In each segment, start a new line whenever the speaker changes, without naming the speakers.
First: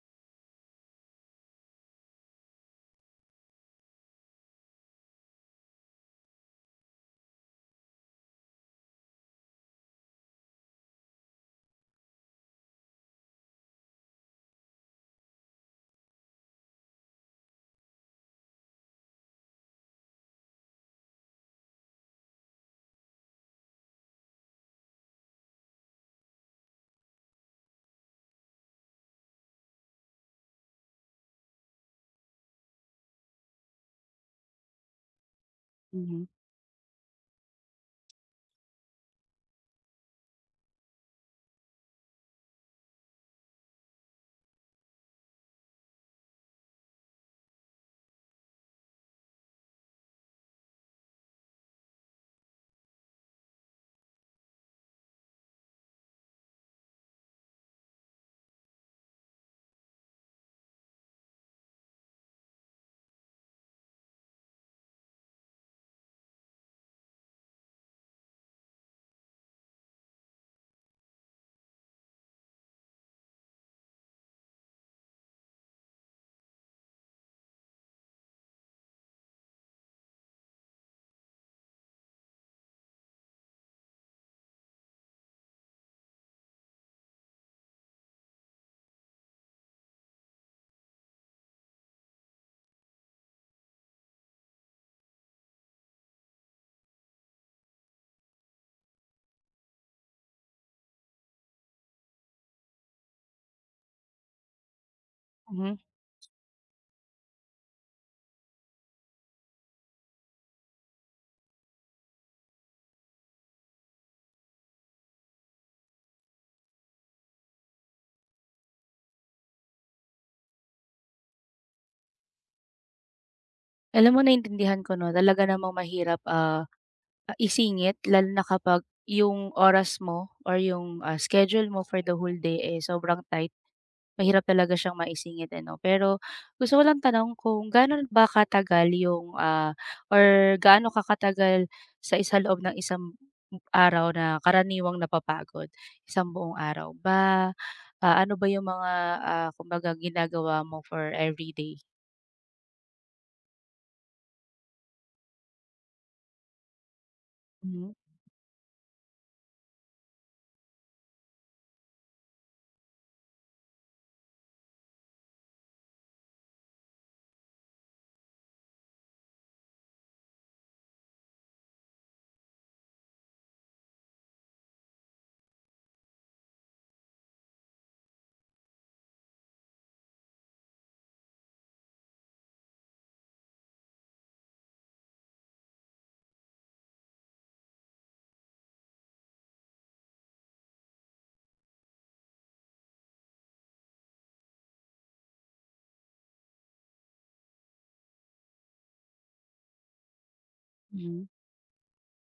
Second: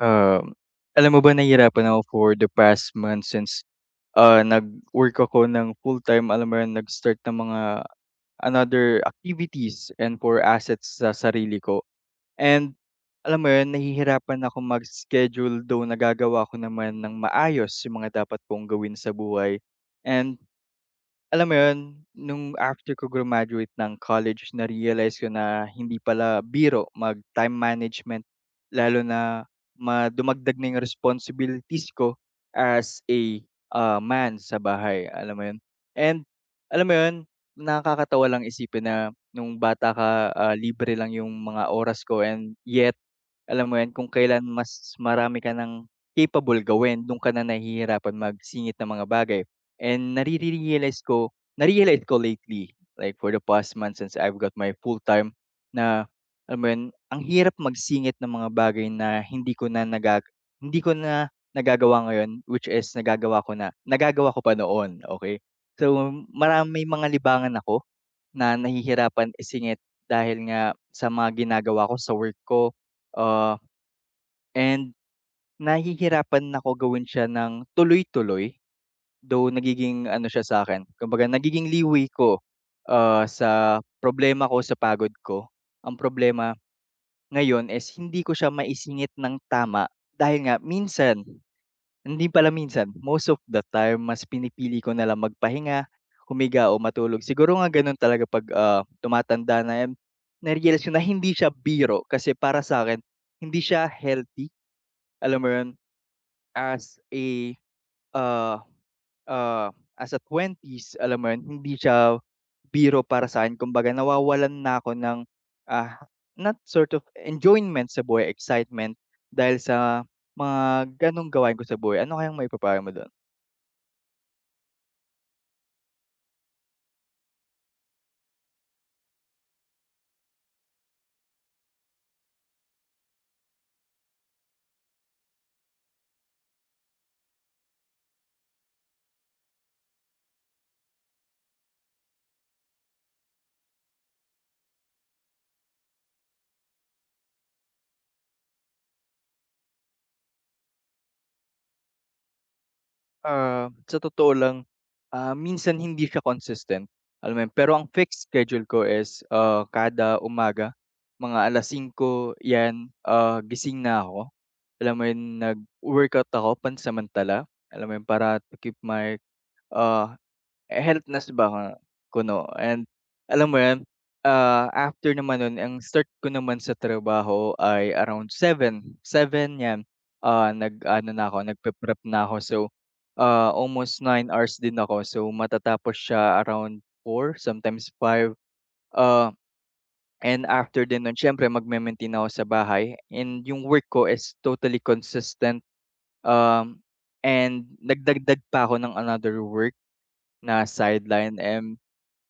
Um, Alam mo ba, nahihirapan ako for the past month since, nag-work ako ng full-time, alam mo yun, nag-start ng mga another activities and for assets sa sarili ko. And alam mo yun, nahihirapan ako mag-schedule though nagagawa ko naman ng maayos yung mga dapat kong gawin sa buhay, and alam mo yun, nung after ko graduate ng college na-realize ko na hindi pala biro mag time management, lalo na dumagdag na yung responsibilities ko as a, man sa bahay, alam mo yun? And
Mhm,
alam mo yun, nakakatawa lang isipin na nung bata ka, libre lang yung mga oras ko, and yet, alam mo yun, kung kailan mas marami ka ng capable gawin, dun ka na nahihirapan magsingit ng mga bagay. And nare-realize ko Na-realize ko lately, like for the past month since I've got my full-time, na, alam mo 'yun, ang hirap magsingit ng mga bagay na hindi ko na nagagawa ngayon, which is nagagawa ko pa noon, okay? So, may mga libangan ako na nahihirapan isingit dahil nga sa mga ginagawa ko sa work ko, ah, and nahihirapan ako gawin siya ng tuloy-tuloy. Though nagiging ano siya sa'kin, kumbaga nagiging liwi ko, sa problema ko, sa pagod ko. Ang problema ngayon is hindi ko siya maisingit ng tama dahil nga minsan, hindi pala minsan, most of the time mas pinipili ko na nalang magpahinga, humiga o matulog. Siguro nga gano'n talaga 'pag, tumatanda na 'yan, na-realize ko na hindi siya biro kasi para sa'kin hindi siya healthy, alam mo 'yun,
mhm.
as a, ah ah, as a twenties alam mo yun, hindi siya biro para sa'kin. Kumbaga nawawalan na ako ng, ah, not sort of enjoyment sa buhay, excitement dahil sa mga gano'ng gawain ko sa buhay. Ano kayang maipapayo mo do'n?
Alam mo, naintindihan ko 'no, talaga namang mahirap, isingit lalo na kapag yung oras mo or yung, schedule mo for the whole day, eh, sobrang tight. Mahirap talaga siyang maisingit ano. Pero gusto ko lang tanong kung gaano ba katagal yung, or gaano kakatagal sa isa loob ng isang araw na karaniwang napapagod? Isang buong araw ba? Ah, ano ba yung mga, kumbaga ginagawa mo for everyday?
Sa totoo lang, minsan hindi siya consistent, alam mo yun. Pero ang
Mhm,
fixed schedule ko is, kada umaga, mga 5:00 'yan, gising na ako. Alam mo yun, nag-workout ako pansamantala, alam mo yun, para to keep my, oo, eh, health nuts ba ko no, and alam mo yun, after naman nun ang start ko naman sa trabaho ay around seven 'yan, nag-ano na ako nagpe-prep na ako so, almost nine hours din ako so matatapos siya around four, sometimes five, ah, and after din nun siyempre magme-maintain ako sa bahay, and yung work ko is totally consistent, um, and nagdagdag pa ako ng another work na
mhm.
sideline,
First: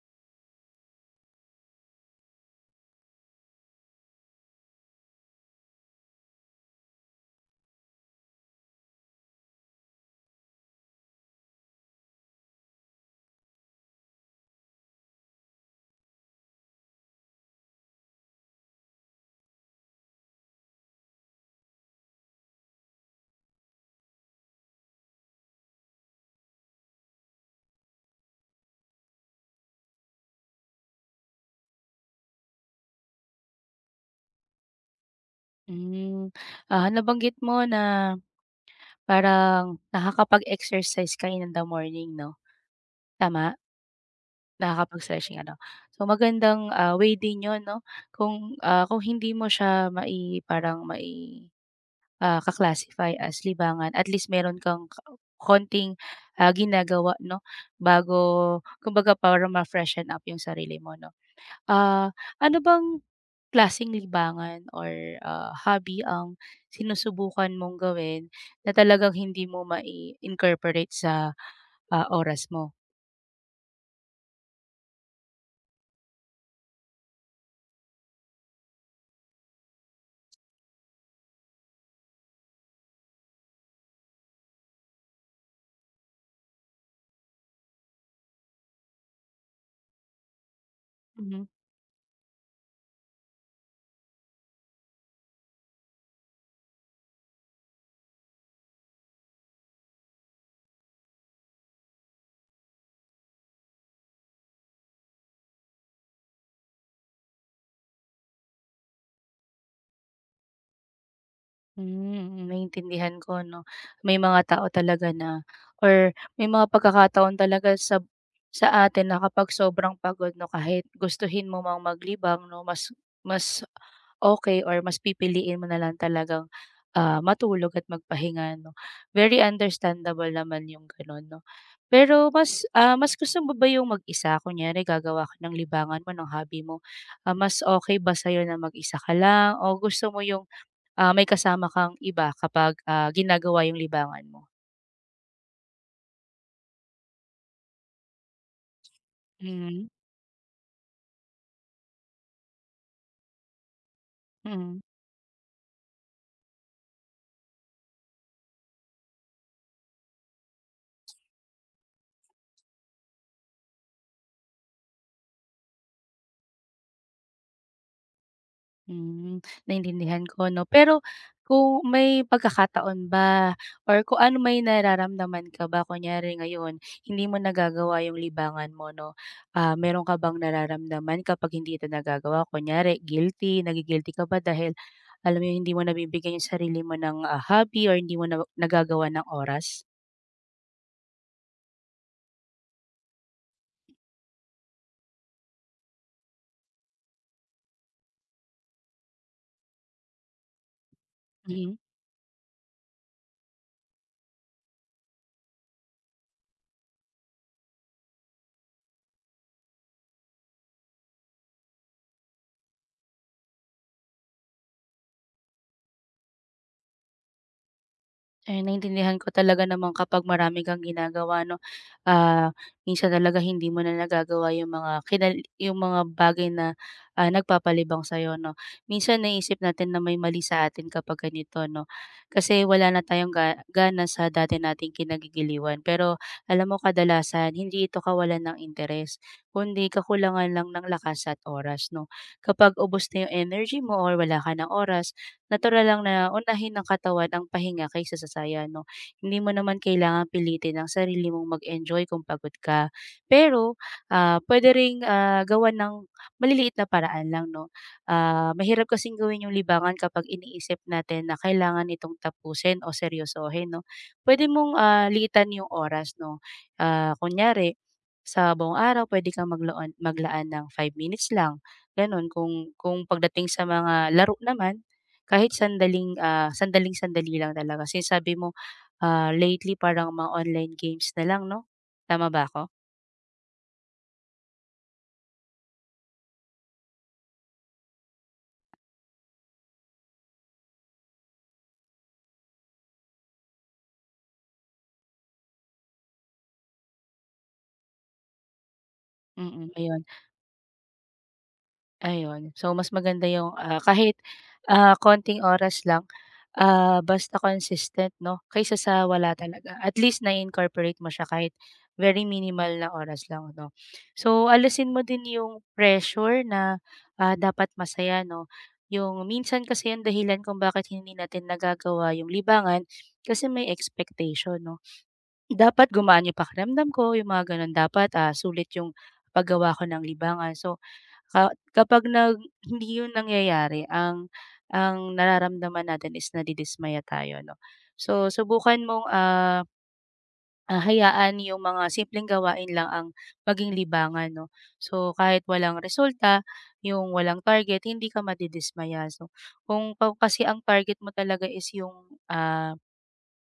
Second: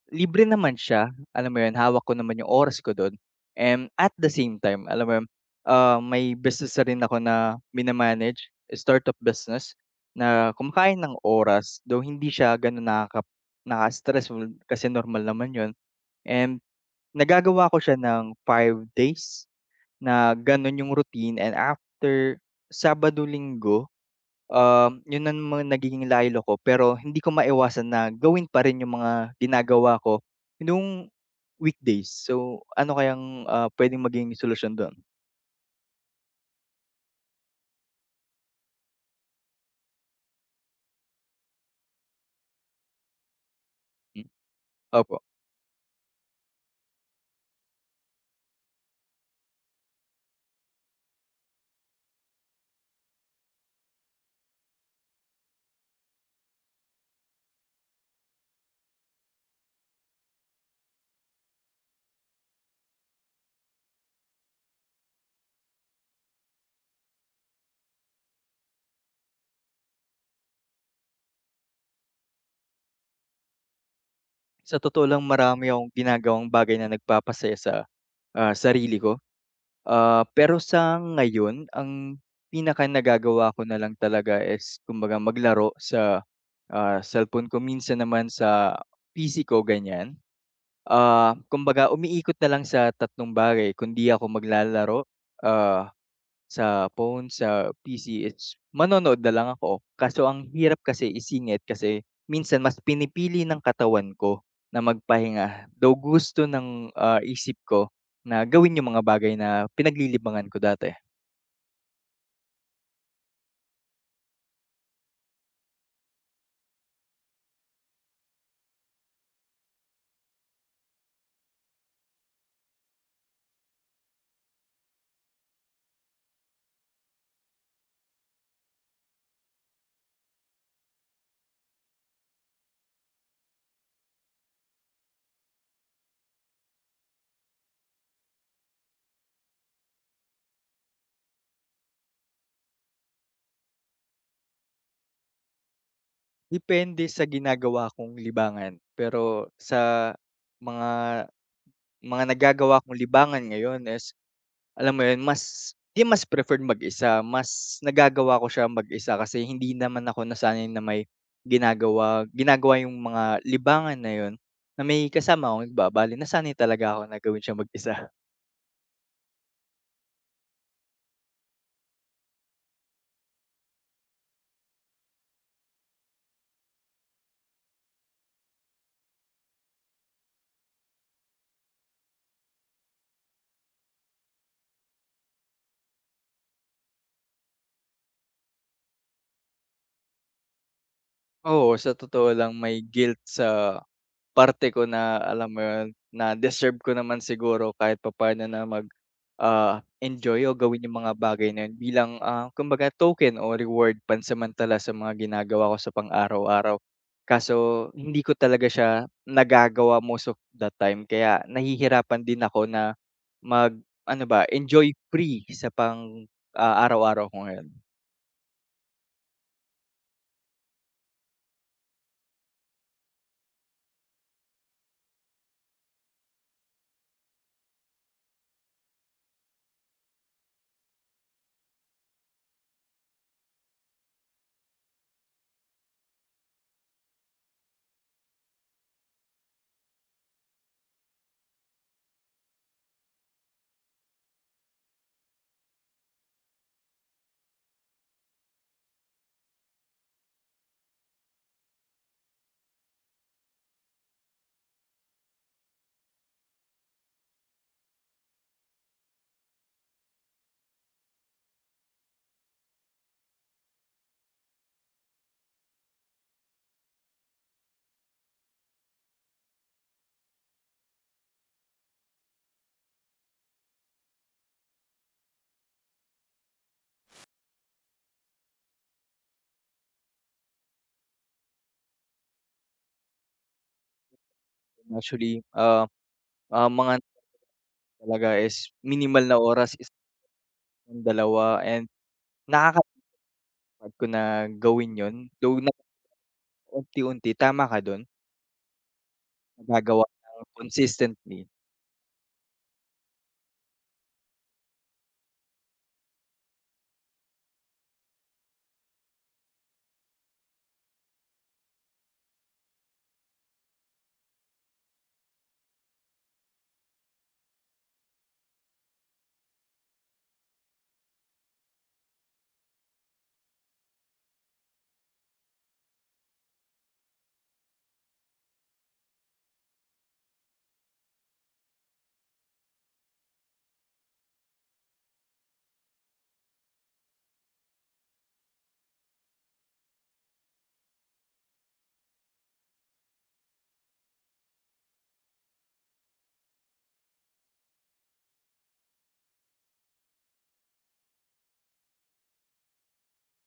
libre naman siya, alam mo yun, hawak ko naman yung oras ko dun, and at the same time, alam mo yun, may business na rin ako na startup business na kumakain ng oras, though hindi siya gano'n naka-stressful kasi normal naman yun, and nagagawa ko siya ng five days na gano'n yung routine, and after Sabado, Linggo, yun ang mga nagiging laylo ko pero hindi ko maiwasan na gawin pa rin yung mga ginagawa ko nung weekdays. So, ano kayang, puwedeng maging solusyon dun?
Hmm, nabanggit mo na parang nakakapag-exercise ka in the morning 'no, tama?
Hmm, opo.
Nakakapag-stretching ano. So magandang, way din 'yun 'no, kung, kung hindi mo siya mai parang mai ka as libangan, at least meron kang ka konting, ginagawa 'no, bago kumbaga para ma-freshen up 'yung sarili mo 'no. Ah, Ano bang klaseng libangan or, hobby ang sinusubukan mong gawin na talagang hindi mo mai-incorporate sa, oras mo?
Sa totoo lang marami akong ginagawang bagay na nagpapasaya sa, sarili ko. Ah, pero sa ngayon ang pinaka nagagawa ko na lang talaga is kumbaga maglaro sa, cellphone ko, minsan naman sa PC ko, ganyan. Ah,
Mhm.
kumbaga umiikot na lang sa tatlong bagay: kung di ako maglalaro, ah, sa phone, sa PC, it's manonood na lang ako. Kaso ang hirap kasi isingit kasi minsan mas pinipili ng katawan ko na magpahinga, though gusto ng, isip ko na gawin yung mga bagay na pinaglilibangan ko dati.
Hmm, naintindihan ko 'no. May mga tao talaga na or may mga pagkakataon talaga sa atin na kapag sobrang pagod 'no, kahit gustuhin mo mang maglibang 'no, mas mas okay or mas pipiliin mo na lang talagang, matulog at magpahinga 'no. Very understandable naman yung gano'n 'no. Pero mas, mas gusto mo ba yung mag-isa? Kunyari gagawa ka ng libangan mo, ng hobby mo, mas okay ba sa'yo na mag-isa ka lang o gusto mo yung may kasama kang iba kapag, ginagawa yung libangan mo.
Depende sa ginagawa kong libangan, pero
Mhm,
sa mga mga nagagawa kong libangan ngayon is,
mm,
alam mo yun, mas preferred mag-isa, mas nagagawa ko siya mag-isa kasi hindi naman ako nasanay na may ginagawa ginagawa yung mga libangan na yun na may kasama akong iba. Bale nasanay talaga ako na gawin siyang mag-isa.
hmm, naintindihan ko 'no. Pero kung may pagkakataon ba or kung ano may nararamdaman ka ba kunyari ngayon hindi mo nagagawa yung libangan mo 'no, meron ka bang nararamdaman kapag hindi ito nagagawa? Kunyari guilty, nagigilty ka ba dahil alam mo yun hindi mo nabibigyan yung sarili mo ng, hobby or hindi mo na nagagawan ng oras?
Oo, sa totoo lang may guilt sa parte ko na alam mo yun, na deserve ko naman siguro kahit papaano na mag, enjoy o gawin yung mga bagay na
Mhm.
yun bilang, kumbaga token o reward pansamantala sa mga ginagawa ko sa pang-araw-araw. Kaso hindi ko talaga siya nagagawa most of the time kaya nahihirapan din ako na enjoy free sa pang, araw-araw ko ngayon.
Ay, naintindihan ko talaga naman kapag marami kang ginagawa 'no. Ah, Minsan talaga hindi mo na nagagawa yung mga kinal yung mga bagay na, nagpapalibang sa'yo 'no. Minsan naisip natin na may mali sa atin kapag ganito 'no, kasi wala na tayong ga gana sa dati nating kinagigiliwan. Pero alam mo kadalasan hindi ito kawalan ng interes, kundi kakulangan lang ng lakas at oras 'no. Kapag ubos na yung energy mo or wala ka ng oras natural lang na unahin ng katawan ang pahinga kaysa sa saya 'no. Hindi mo naman kailangan pilitin ang sarili mong mag-enjoy kung pagod ka. Pero, puwede ring, gawan ng maliliit na paraan lang 'no. Mahirap kasing gawin yung libangan kapag iniisip natin na kailangan itong tapusin o seryosohin 'no. Pwede mong, liitan yung oras 'no. Kunyari sa buong araw pwede kang magloon maglaan ng 5 minutes lang, gano'n. Kung pagdating sa mga laro naman, kahit sandaling, sandaling-sandali lang talaga since sabi mo, lately parang mga online games na lang 'no? Tama ba ako?
Actually, ang mga talaga is minimal na oras is 1, 2, and nakaka ko na gawin yun, though na unti-unti, tama ka dun,
Mm, ayun.
nagagawa ng consistently.
Ayun. So, mas maganda yung, kahit, konting oras lang, basta consistent 'no, kaysa sa wala talaga. At least na-incorporate mo siya kahit very minimal na oras lang 'no. So, alisin mo din yung pressure na, dapat masaya 'no. Yung minsan kasi ang dahilan kung bakit hindi natin nagagawa yung libangan kasi may expectation 'no. Dapat gumaan yung pakiramdam ko, yung mga gano'n. Dapat, sulit yung paggawa ko ng libangan. So, ka kapag nag hindi yun nangyayari, ang nararamdaman natin is nadidismaya tayo, 'no? So, subukan mong, hayaan yung mga simpleng gawain lang ang maging libangan 'no. So, kahit walang resulta, yung walang target, hindi ka madidismaya. So, kung pa kasi ang target mo talaga is yung, ah,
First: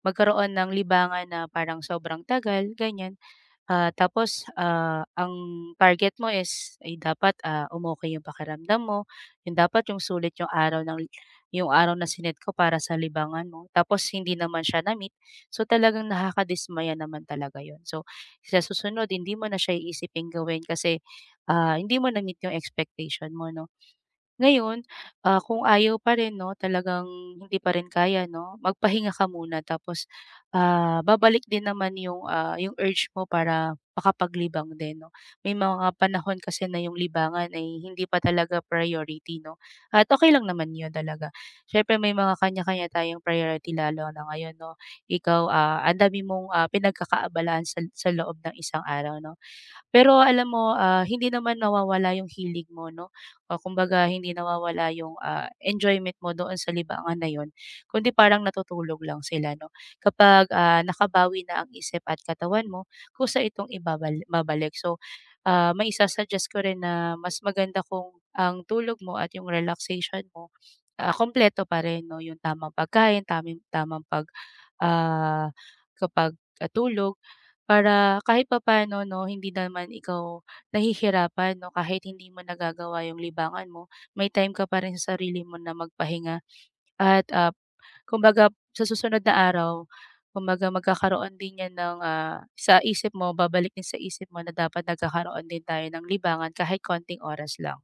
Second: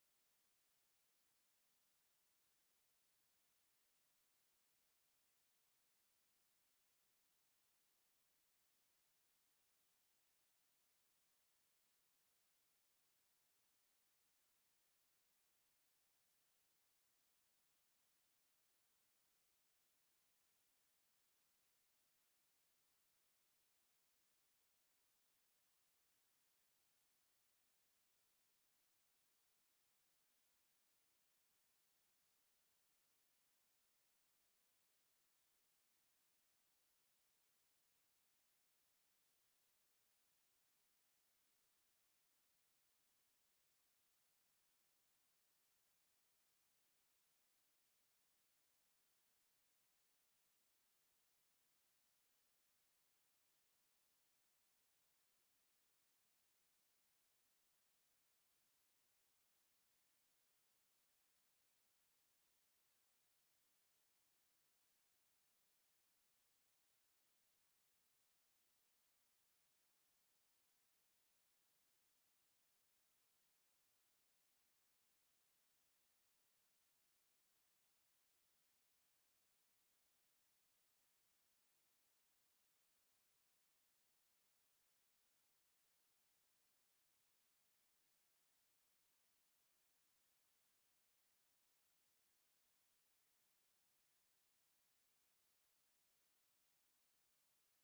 magkaroon ng libangan na parang sobrang tagal, ganyan. Tapos, ang target mo is ay dapat, umokey yung pakiramdam mo, yung dapat yung sulit yung araw ng yung araw na sinet ko para sa libangan mo tapos hindi naman siya na-meet, so talagang nakakadismaya naman talaga yun. So, sa susunod hindi mo na siya iisiping gawin kasi, hindi mo na-meet yung expectation mo 'no. Ngayon, kung ayaw pa rin 'no, talagang hindi pa rin kaya 'no, magpahinga ka muna tapos, babalik din naman yung, yung urge mo para makapaglibang din 'no. May mga panahon kasi na yung libangan ay hindi pa talaga priority 'no, at okay lang naman yun talaga. Siyempre may mga kanya-kanya tayong priority lalo na ngayon 'no. Ikaw, ang dami mong, pinagkakaabalahan sa loob ng isang araw 'no. Pero alam mo, hindi naman nawawala yung hilig mo 'no, o kumbaga hindi nawawala yung, enjoyment mo doon sa libangan na yun, kundi parang natutulog lang sila 'no. Kapag, nakabawi na ang isip at katawan mo, kusa itong ibabal babalik. So, maisa-suggest ko rin na mas maganda kung ang tulog mo at yung relaxation mo kompleto pa rin 'no, yung tamang pagkain, taming tamang pag ah, kapag tulog para kahit papaano 'no, hindi naman ikaw nahihirapan 'no, kahit hindi mo nagagawa yung libangan mo, may time ka pa rin sa sarili mo na magpahinga at, kumbaga sa susunod na araw, kumbaga magkakaroon din yan ng, sa isip mo, babalik din sa isip mo na dapat nagkakaroon din tayo ng libangan kahit konting oras lang.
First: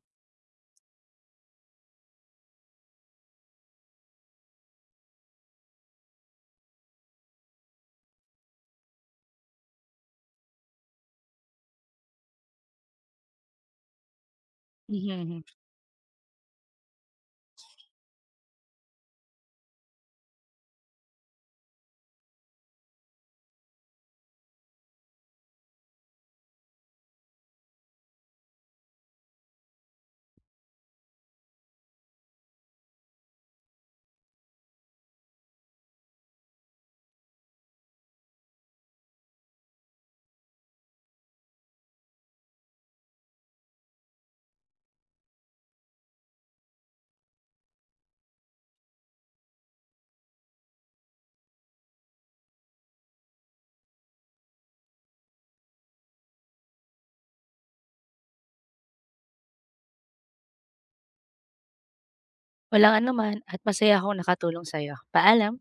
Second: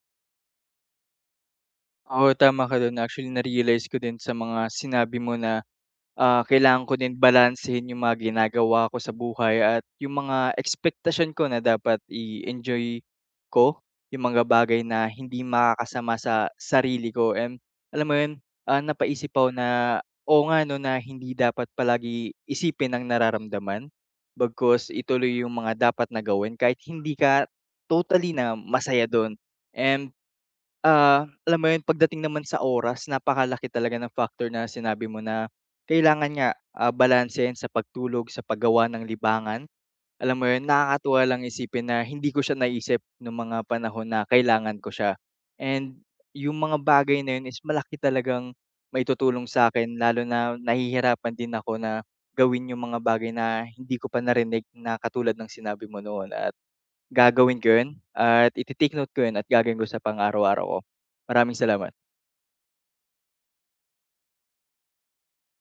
Oo, tama ka dun. Actually, na-realize ko din sa mga sinabi mo na, kailangan ko din balansehin yung mga ginagawa ko sa buhay at yung mga expectation ko na dapat i-enjoy ko yung mga bagay na
Mhm.
hindi makakasama sa sarili ko, and alam mo yun, napaisip ako na, o nga 'no, na hindi dapat palagi isipin ang nararamdaman, bagkus ituloy yung mga dapat na gawin kahit hindi ka totally na masaya dun. And alam mo yun, pagdating naman sa oras, napakalaki talaga ng factor na sinabi mo na kailangan nga, balansehin sa pagtulog, sa paggawa ng libangan. Alam mo yun, nakakatuwa lang isipin na hindi ko siya naisip nung mga panahon na kailangan ko siya. And yung mga bagay na yun is malaki talagang maitutulong sa akin, lalo na nahihirapan din ako na gawin yung mga bagay na hindi ko pa narinig na katulad ng sinabi mo noon. At gagawin ko yun, at ite-take note ko yun, at gagawin ko sa pang-araw-araw ko. Maraming salamat.
Walang anuman at masaya akong nakatulong sa'yo. Paalam.